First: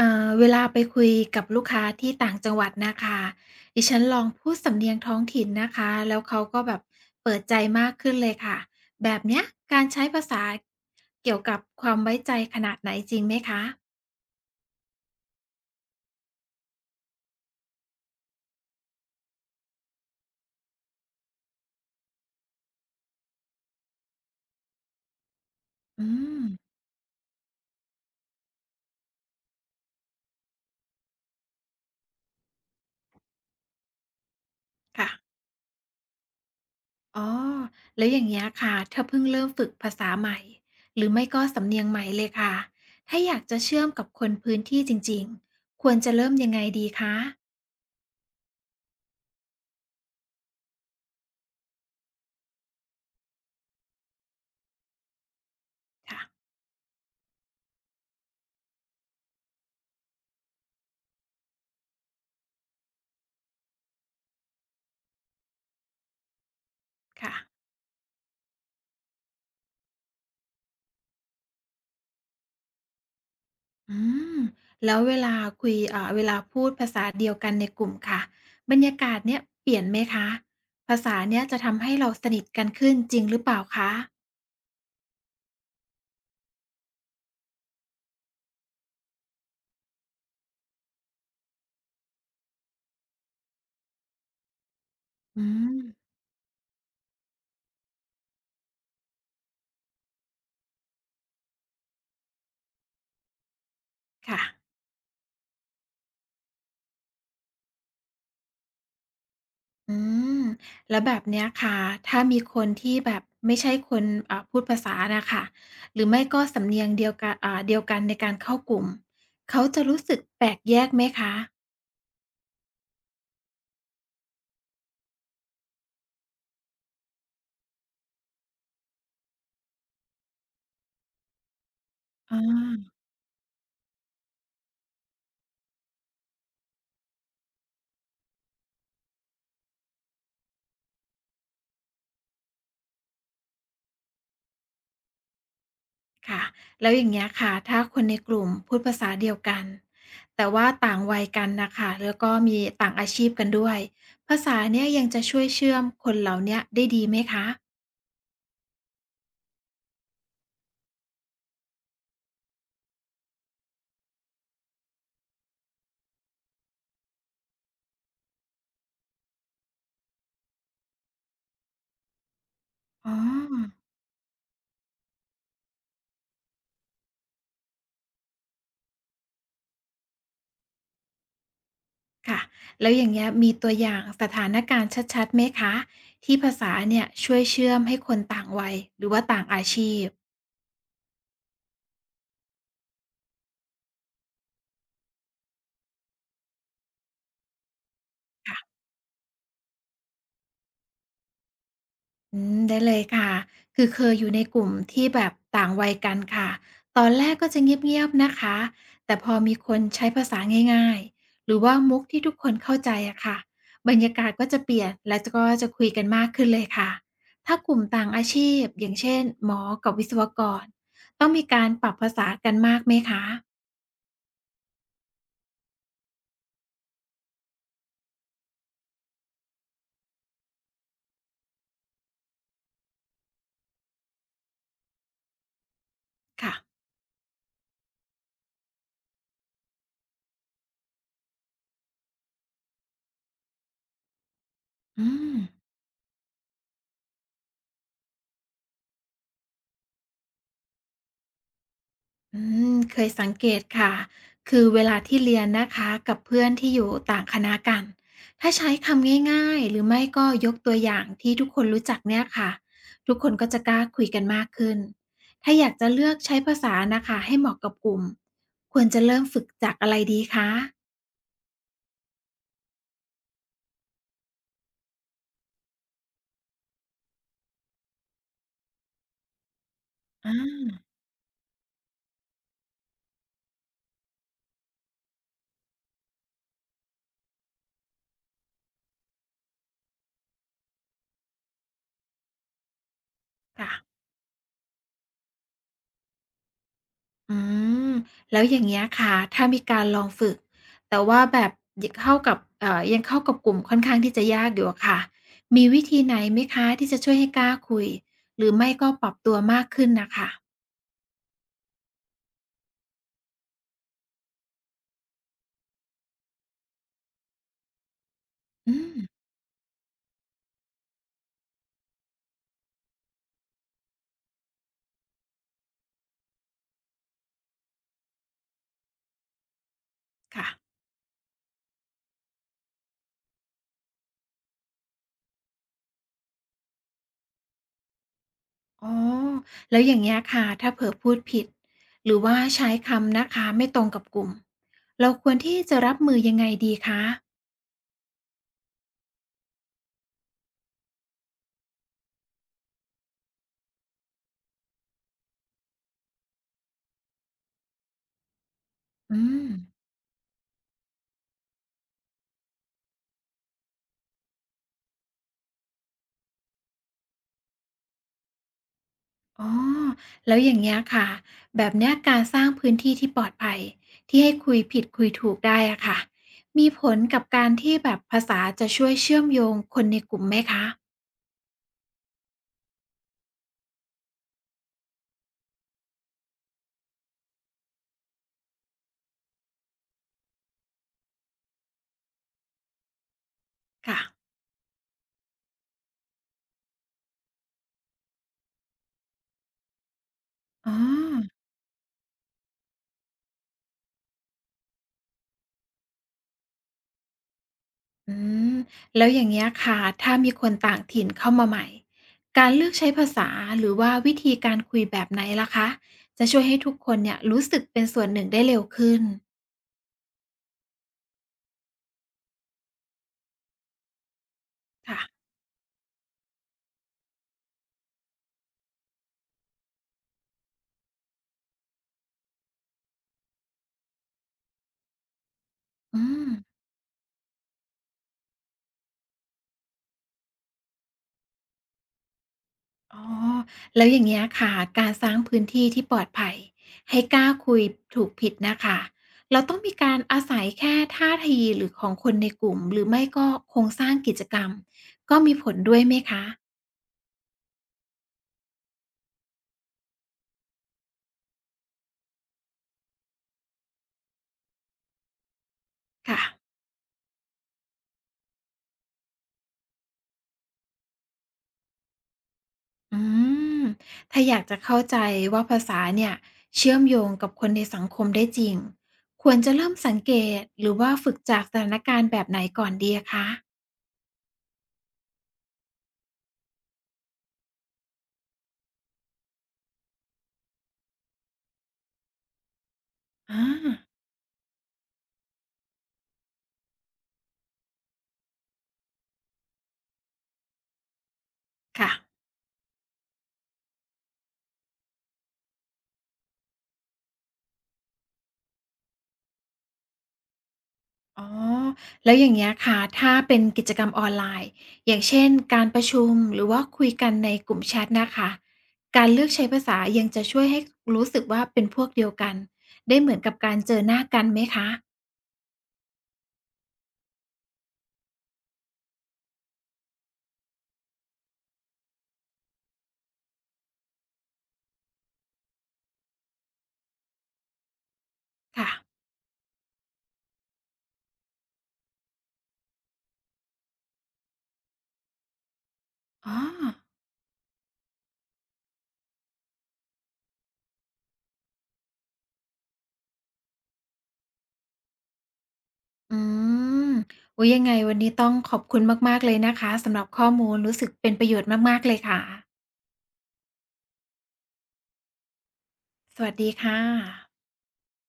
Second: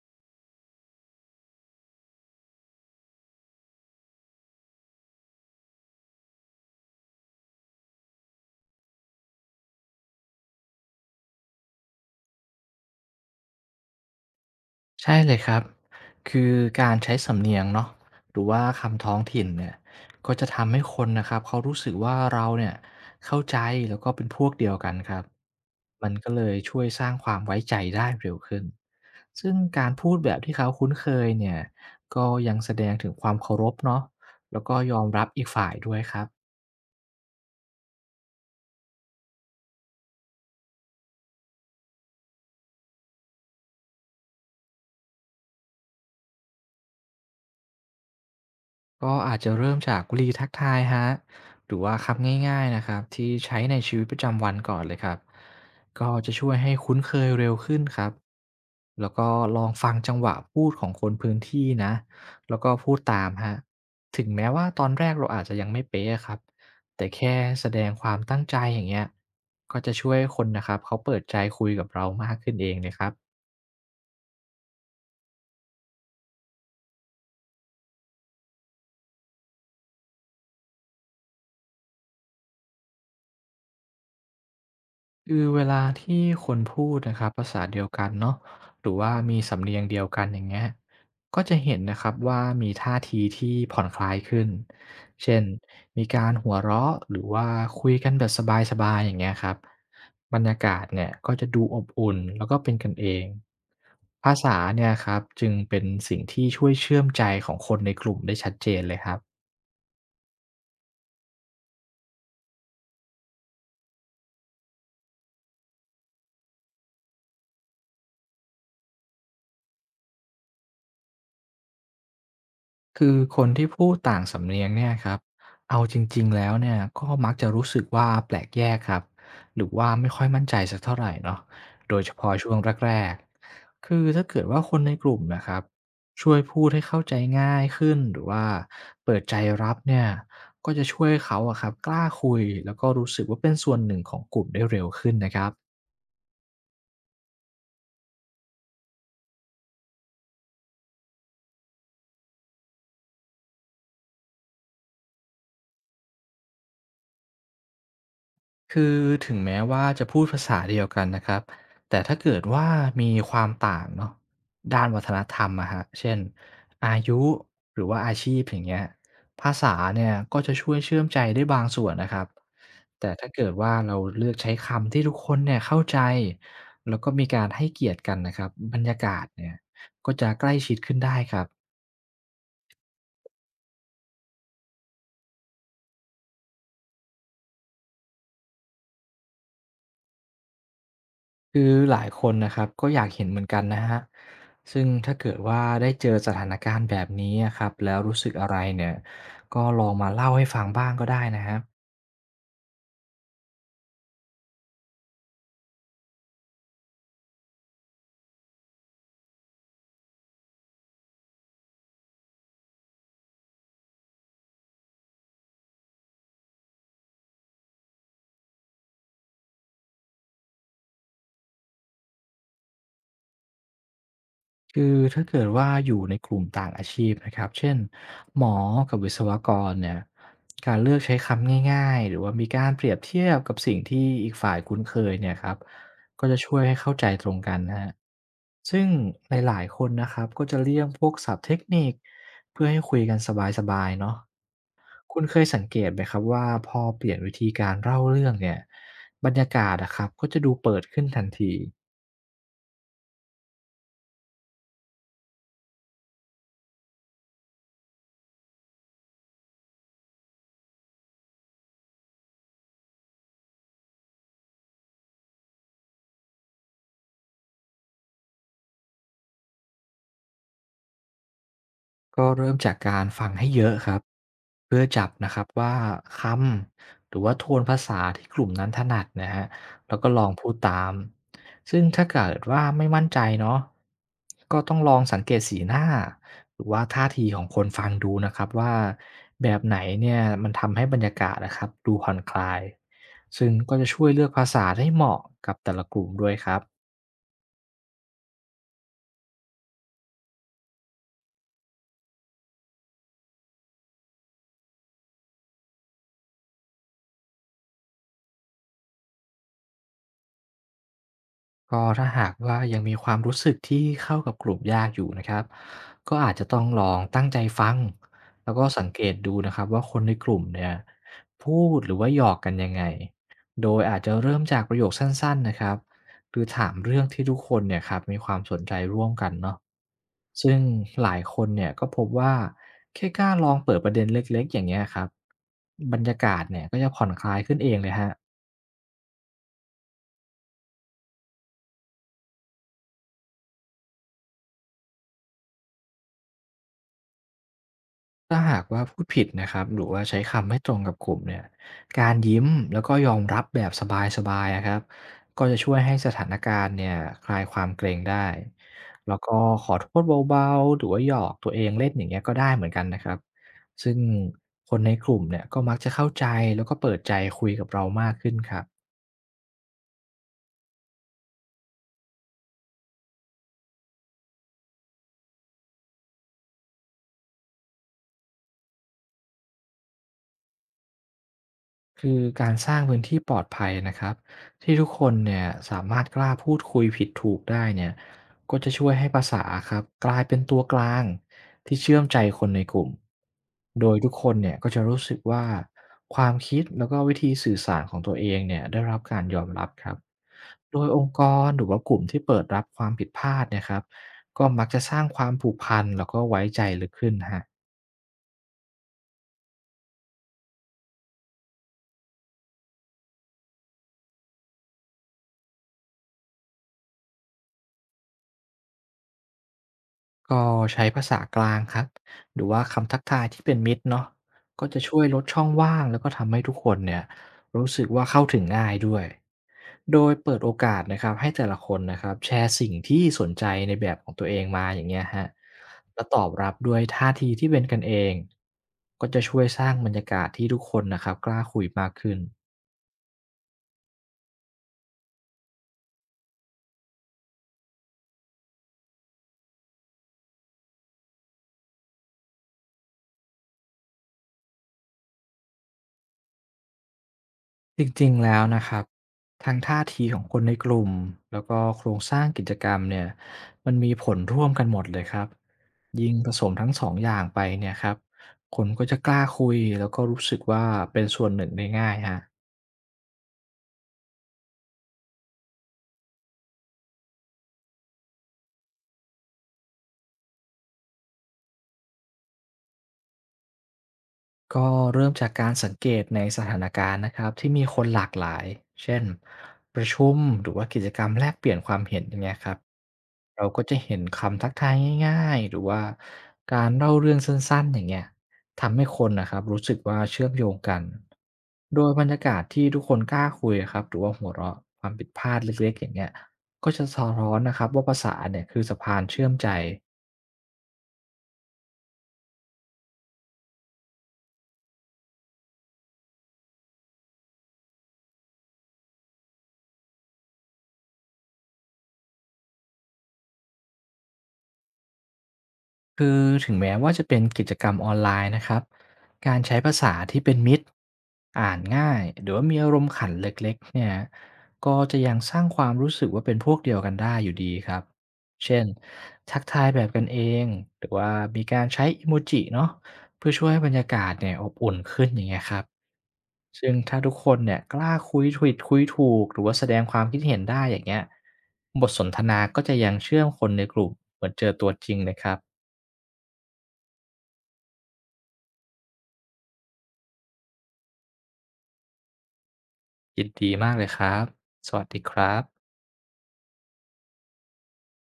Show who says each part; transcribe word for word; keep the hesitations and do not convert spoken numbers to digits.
Speaker 1: อ่าเวลาไปคุยกับลูกค้าที่ต่างจังหวัดนะคะดิฉันลองพูดสำเนียงท้องถิ่นนะคะ แล้วเขาก็แบบเปิดใจมากขึ้นเลยค่ะ แบบเนี้ยการใช้ภาษาเกี่ยวกับความไว้ใจขนาดไหนจริงไหมคะ
Speaker 2: ใช่เลยครับคือการใช้สำเนียงเนาะหรือว่าคำท้องถิ่นเนี่ยก็จะทำให้คนนะครับเขารู้สึกว่าเราเนี่ยเข้าใจแล้วก็เป็นพวกเดียวกันครับ
Speaker 1: อื
Speaker 2: มันก็เล
Speaker 1: ม
Speaker 2: ยช่วยสร้างความไว้ใจได้เร็วขึ้นซึ่งการพูดแบบที่เขาคุ้นเคยเนี่ยก็ยังแสดงถึงความเคารพเนาะแล้วก็ยอม
Speaker 1: ค่ะ
Speaker 2: รับอีกฝ่ายด้วยครับ
Speaker 1: อ๋อแล้วอย่างเงี้ยค่ะถ้าเพิ่งเริ่มฝึกภาษาใหม่ หรือไม่ก็สำเนียงใหม่เลยค่ะถ้าอยากจะเชื่อมกับคนพื้นที่จริงๆควรจะเริ่มยังไงดีคะ
Speaker 2: ก็อาจจะเริ่มจากวลีทักทายฮะหรือว่าคำง่ายๆนะครับที่ใช้ในชีวิตประจำวันก่อนเลยครับก็
Speaker 1: ค่ะ
Speaker 2: จะช่วยให้คุ้นเคยเร็วขึ้นครับแล้วก็ลองฟังจังหวะพูดของคนพื้นที่นะแล้วก็พูดตามฮะถึงแม้ว่าตอนแรกเราอาจจะยังไม่เป๊ะครับแต่
Speaker 1: ค่ะ
Speaker 2: แค่แสดงความตั้งใจอย่างเงี้ยก็จะช่วยคนนะครับเขาเปิดใจคุยกับเรามากขึ้นเองเลยครับ
Speaker 1: อืมแล้วเวลาคุยอ่าเวลาพูดภาษาเดียวกันในกลุ่มค่ะบรรยากาศเนี่ยเปลี่ยนไหมคะภาษาเนี่ยจะทำให้เราสนิทกันขึ้นจริงหรือเปล่าคะ
Speaker 2: คือเวลาที่คนพูดนะครับภาษาเดียวกันเนาะหรือว่ามีสำเนียงเดียวกันอย่างเงี้ยก็จะเห็นนะครับว่ามีท่าทีที่ผ่อนคลายขึ้นเช่
Speaker 1: อื
Speaker 2: นมี
Speaker 1: ม
Speaker 2: การหัวเราะหรือว่าคุยกันแบบสบายๆอย่างเงี้ยครับบรรยากาศเนี่ยก็จะดูอบอุ่นแล้วก็เป็นกันเองภา
Speaker 1: ค่ะ
Speaker 2: ษาเนี่ยครับจึงเป็นสิ่งที่ช่วยเชื่อมใจของคนในกลุ่มได้ชัดเจนเลยครับ
Speaker 1: อืมแล้วแบบเนี้ยค่ะถ้ามีคนที่แบบไม่ใช่คนอ่าพูดภาษาน่ะค่ะหรือไม่ก็สำเนียงเดียวกันอ่าเดียวกันในการเข้ากลุ่มเขาจะรู้สึกแปลกแยกไหมคะ
Speaker 2: คือคนที่พูดต่างสำเนียงเนี่ยครับเอาจริงๆแล้วเนี่ยก็มักจะรู้สึกว่าแปลกแยกครับหรือว่าไม่ค่อยมั่นใจสักเท่าไหร่เนาะโดยเฉพาะ
Speaker 1: อา
Speaker 2: ช่วงแรกๆคือถ้าเกิดว่าคนในกลุ่มนะครับช่วยพูดให้เข้าใจง่ายขึ้นหรือว่าเปิดใจรับเนี่ยก็จะช่วยเขาอะครับกล้าคุยแล้วก็รู้สึกว่าเป็นส่วนหนึ่งของกลุ่มได้เร็วขึ้นนะครับ
Speaker 1: ค่ะแล้วอย่างเงี้ยค่ะถ้าคนในกลุ่มพูดภาษาเดียวกันแต่ว่าต่างวัยกันนะคะแล้วก็มีต่างอาชีพกันด้วยภาษาเนี่ยยังจะช่วยเชื่อมคนเหล่าเนี้ยได้ดีไหมคะ
Speaker 2: คือถึงแม้ว่าจะพูดภาษาเดียวกันนะครับแต่ถ้าเกิดว่ามีความต่างเนาะด้านวัฒนธรรมอะฮะเช่นอายุหรือว่าอาชีพอย่างเงี้ยภาษาเนี่ยก็จะช่วยเชื่อมใจได้บางส่วนนะครับแต่
Speaker 1: อ๋อ
Speaker 2: ถ้าเกิดว่าเราเลือกใช้คำที่ทุกคนเนี่ยเข้าใจแล้วก็มีการให้เกียรติกันนะครับบรรยากาศเนี่ยก็จะใกล้ชิดขึ้นได้ครับ
Speaker 1: ค่ะแล้วอย่างเงี้ยมีตัวอย่างสถานการณ์ชัดๆไหมคะที่ภาษาเนี่ยช่วยเชื่อมให้คนต่างวัยหรือว่าต่างอาชีพ
Speaker 2: คือหลายคนนะครับก็อยากเห็นเหมือนกันนะฮะซึ่งถ้าเกิดว่าได้เจอสถานการณ์แบบนี้อะครับแล้วรู้สึกอะไร
Speaker 1: ค่ะ
Speaker 2: เนี่ยก็ลองมาเล่าให้ฟังบ้างก็ได้นะครับ
Speaker 1: อืมได้เลยค่ะ คือเคยอยู่ในกลุ่มที่แบบต่างวัยกันค่ะ ตอนแรกก็จะเงียบๆนะคะ แต่พอมีคนใช้ภาษาง่ายๆหรือว่ามุกที่ทุกคนเข้าใจอะค่ะบรรยากาศก็จะเปลี่ยนและก็จะคุยกันมากขึ้นเลยค่ะ ถ้ากลุ่มต่างอาชีพอย่างเช่นหมอกับวิศวกรต้องมีการปรับภาษากันมากไหมคะ
Speaker 2: คือถ้าเกิดว่าอยู่ในกลุ่มต่างอาชีพนะครับเช่นหมอกับวิศวกรเนี่ยการเลือกใช้คำง่ายๆหรือว่ามีการเปรียบเทียบกับสิ่งที่อีกฝ่ายคุ้นเคยเนี่ยครับก็จะช่วยให้
Speaker 1: ค่ะ
Speaker 2: เข้าใจตรงกันนะฮะซึ่งหลายๆคนนะครับก็จะเลี่ยงพวกศัพท์เทคนิคเพื่อให้คุยกันสบายๆเนาะ
Speaker 1: อื
Speaker 2: คุณ
Speaker 1: ม
Speaker 2: เคยสังเกตไหมครับว่าพอเปลี่ยนวิธีการเล่าเรื่องเนี่ยบรรยากาศอะครับก็จะดูเปิดขึ้นทันที
Speaker 1: อืมเคยสังเกตค่ะ คือเวลาที่เรียนนะคะกับเพื่อนที่อยู่ต่างคณะกัน ถ้าใช้คำง่ายๆหรือไม่ก็ยกตัวอย่างที่ทุกคนรู้จักเนี่ยค่ะ ทุกคนก็จะกล้าคุยกันมากขึ้น ถ้าอยากจะเลือกใช้ภาษานะคะให้เหมาะกับกลุ่ม ควรจะเริ่มฝึกจากอะไรดีคะ
Speaker 2: ก็เริ่มจากการฟังให้เยอะครับเพื่อจับนะครับว่าคำหรือว่าโทนภาษาที่กลุ่มนั้นถนัดนะฮะแล้วก็ลอ
Speaker 1: อ่
Speaker 2: งพูด
Speaker 1: า
Speaker 2: ตามซึ่งถ้าเกิดว่าไม่มั่นใจเนาะก็ต้องลองสังเกตสีหน้าหรือว่าท่าทีของคนฟังดูนะครับว่าแบบไหนเนี่ยมันทำให้บรรยากาศนะครับดูผ่อนคลายซึ่ง
Speaker 1: ค่ะ
Speaker 2: ก็จะช่วยเลือกภาษาได้เหมาะกับแต่ละกลุ่มด้วยครับ
Speaker 1: อืมแล้วอย่างเงี้ยค่ะถ้ามีการลองฝึกแต่ว่าแบบยังเข้ากับเอ่อยังเข้ากับกลุ่มค่อนข้างที่จะยากอยู่อะค่ะมีวิธีไหนไหมคะที่จะช่วยให้กล้าคุยหรือไม่ก็ปรับตัวมากขึ้นน่ะค่ะ
Speaker 2: ก็ถ้าหากว่ายังมีความรู้สึกที่เข้ากับกลุ่มยากอยู่นะครับก็อาจจะต้องลองตั้งใจฟังแล้วก็
Speaker 1: อื
Speaker 2: สัง
Speaker 1: ม
Speaker 2: เกตดูนะครับว่าคนในกลุ่มเนี่ยพูดหรือว่าหยอกกันยังไงโดยอาจจะเริ่มจากประโยคสั้นๆนะครับหรือถามเรื่องที่ทุกคนเนี่ยครับมีความสนใจร่วมกันเนาะ
Speaker 1: ค่ะ
Speaker 2: ซึ่งหลายคนเนี่ยก็พบว่าแค่กล้าลองเปิดประเด็นเล็กๆอย่างเงี้ยครับบรรยากาศเนี่ยก็จะผ่อนคลายขึ้นเองเลยฮะ
Speaker 1: อ๋อแล้วอย่างเงี้ยค่ะถ้าเผลอพูดผิดหรือว่าใช้คำนะคะไม่ตรงกับกลุ่มเราควรที่จะรับมือยังไงดีคะ
Speaker 2: ถ้าหากว่าพูดผิดนะครับหรือว่าใช้คำไม่ตรงกับกลุ่มเนี่ยการยิ้มแล้วก็ยอมรับแบบสบายๆนะครับก็จะช่วยให้สถานการณ์เนี่ยคลายความเกรงได้
Speaker 1: อื
Speaker 2: แล้ว
Speaker 1: ม
Speaker 2: ก็ขอโทษเบาๆหรือว่าหยอกตัวเองเล่นอย่างเงี้ยก็ได้เหมือนกันนะครับซึ่งคนในกลุ่มเนี่ยก็มักจะเข้าใจแล้วก็เปิดใจคุยกับเรามากขึ้นครับ
Speaker 1: อ๋อแล้วอย่างเงี้ยค่ะ แบบเนี้ยการสร้างพื้นที่ที่ปลอดภัยที่ให้คุยผิดคุยถูกได้อะค่ะ มีผลกับการที่แบบภาษาจะช่วยเชื่อมโยงคนในกลุ่มไหมคะ
Speaker 2: คือการสร้างพื้นที่ปลอดภัยนะครับที่ทุกคนเนี่ยสามารถกล้าพูดคุยผิดถูกได้เนี่ยก็จะช่วยให้ภาษาครับกลายเป็นตัวกลางที่เชื่อมใจคนในกลุ่มโดย
Speaker 1: ค่ะ
Speaker 2: ทุกคนเนี่ยก็จะรู้สึกว่าความคิดแล้วก็วิธีสื่อสารของตัวเองเนี่ยได้รับการยอมรับครับ
Speaker 1: อ๋อ
Speaker 2: โดยองค์กรหรือว่ากลุ่มที่เปิดรับความผิดพลาดเนะครับก็มักจะสร้างความผูกพันแล้วก็ไว้ใจลึกขึ้นฮะ
Speaker 1: อืมแล้วอย่างเงี้ยค่ะ ถ้ามีคนต่างถิ่นเข้ามาใหม่ การเลือกใช้ภาษาหรือว่าวิธีการคุยแบบไหนล่ะคะ จะช่วยให้ทุกคนเนี่ยรู้สึกเป็นส่วนหนึ่งได้เร็วขึ้น
Speaker 2: ก็ใช้ภาษากลางครับ หรือว่าคำทักทายที่เป็นมิตรเนาะก็จะช่
Speaker 1: ค่ะ
Speaker 2: วยลดช่องว่างแล้วก็ทำให้ทุกคนเนี่ยรู้สึกว่าเข้าถึงง่ายด้วย โดยเปิดโอกาสนะครับให้แต่ละคนนะครับแชร์สิ่งที่สนใจในแบบของตัวเองมาอย่างเงี้ยฮะ
Speaker 1: อื
Speaker 2: แล้วตอ
Speaker 1: ม
Speaker 2: บรับด้วยท่าทีที่เป็นกันเองก็จะช่วยสร้างบรรยากาศที่ทุกคนนะครับกล้าคุยมากขึ้น
Speaker 1: อ๋อ แล้วอย่างเงี้ยค่ะ การสร้างพื้นที่ที่ปลอดภัยให้กล้าคุยถูกผิดนะคะ เราต้องมีการอาศัยแค่ท่าทีหรือของคนในกลุ่มหรือไม่ก็โครงสร้างกิจกรรมก็มีผลด้วยไหมคะ
Speaker 2: จริงๆแล้วนะครับทั้งท่าทีของคนในกลุ่ม แล้วก็โครงสร้างกิจกรรมเนี่ย มันมีผลร่วมกันหมดเลยครับ ยิ่ง
Speaker 1: ค่ะ
Speaker 2: ผสมทั้งสองอย่างไปเนี่ยครับ คนก็จะกล้าคุยแล้วก็รู้สึกว่าเป็นส่วนหนึ่งได้ง่ายฮะ
Speaker 1: อืม ถ้าอยากจะเข้าใจว่าภาษาเนี่ยเชื่อมโยงกับคนในสังคมได้จริง ควรจะเริ่มสังเกตหรือว่าฝึกจากสถานการณ์แบบไหนก่อนดีอะคะ
Speaker 2: ก็เริ่มจากการสังเกตในสถานการณ์นะครับที่มีคนหลากหลายเช่นประชุมหรือว่ากิจกรรมแลกเปลี่ยนความเห็นอย่างเงี้ยครับ
Speaker 1: อา
Speaker 2: เราก็จะเห็นคำทักทายง่ายๆหรือว่าการเล่าเรื่องสั้นๆอย่างเงี้ยทำให้คนนะครับรู้สึกว่าเชื่อมโยงกันโดย
Speaker 1: ค่ะ
Speaker 2: บรรยากาศที่ทุกคนกล้าคุยครับหรือว่าหัวเราะความผิดพลาดเล็กๆอย่างเงี้ยก็จะสะท้อนนะครับว่าภาษาเนี่ยคือสะพานเชื่อมใจ
Speaker 1: อ๋อแล้วอย่างเงี้ยค่ะ ถ้าเป็นกิจกรรมออนไลน์ อย่างเช่นการประชุมหรือว่าคุยกันในกลุ่มแชทนะคะการเลือกใช้ภาษายังจะช่วยให้รู้สึกว่าเป็นพวกเดียวกันได้เหมือนกับการเจอหน้ากันไหมคะ
Speaker 2: คือถึงแม้ว่าจะเป็นกิจกรรมออนไลน์นะครับการใช้ภาษาที่เป็นมิตรอ่านง่ายหรือว่ามีอารมณ์ขันเล็กๆเนี่ยก็จะยังสร้างความรู้สึกว่าเป็นพวกเดียวกันได้อยู่ดีครับเช่น
Speaker 1: ค่ะ
Speaker 2: ทักทายแบบกันเองหรือว่ามีการใช้อิโมจิเนาะเพื่อช่วยให้บรรยากาศเนี่ยอบอุ่นขึ้นอย่างเงี้ยครับ
Speaker 1: อ๋อ
Speaker 2: ซึ่งถ้าทุกคนเนี่ยกล้าคุยถูกคุยถูกหรือว่าแสดงความคิดเห็นได้อย่างเงี้ยบทสนทนาก็จะยังเชื่อมคนในกลุ่มเหมือนเจอตัวจริงเลยครับ
Speaker 1: อืมอุ๊ยยังไงวันนี้ต้องขอบคุณมากๆเลยนะคะสำหรับข้อมูลรู้สึกเป็นประโยชน์มากๆเลยค่ะ
Speaker 2: ยินดีมากเลยครับ สวัสดีครับ
Speaker 1: สวัสดีค่ะ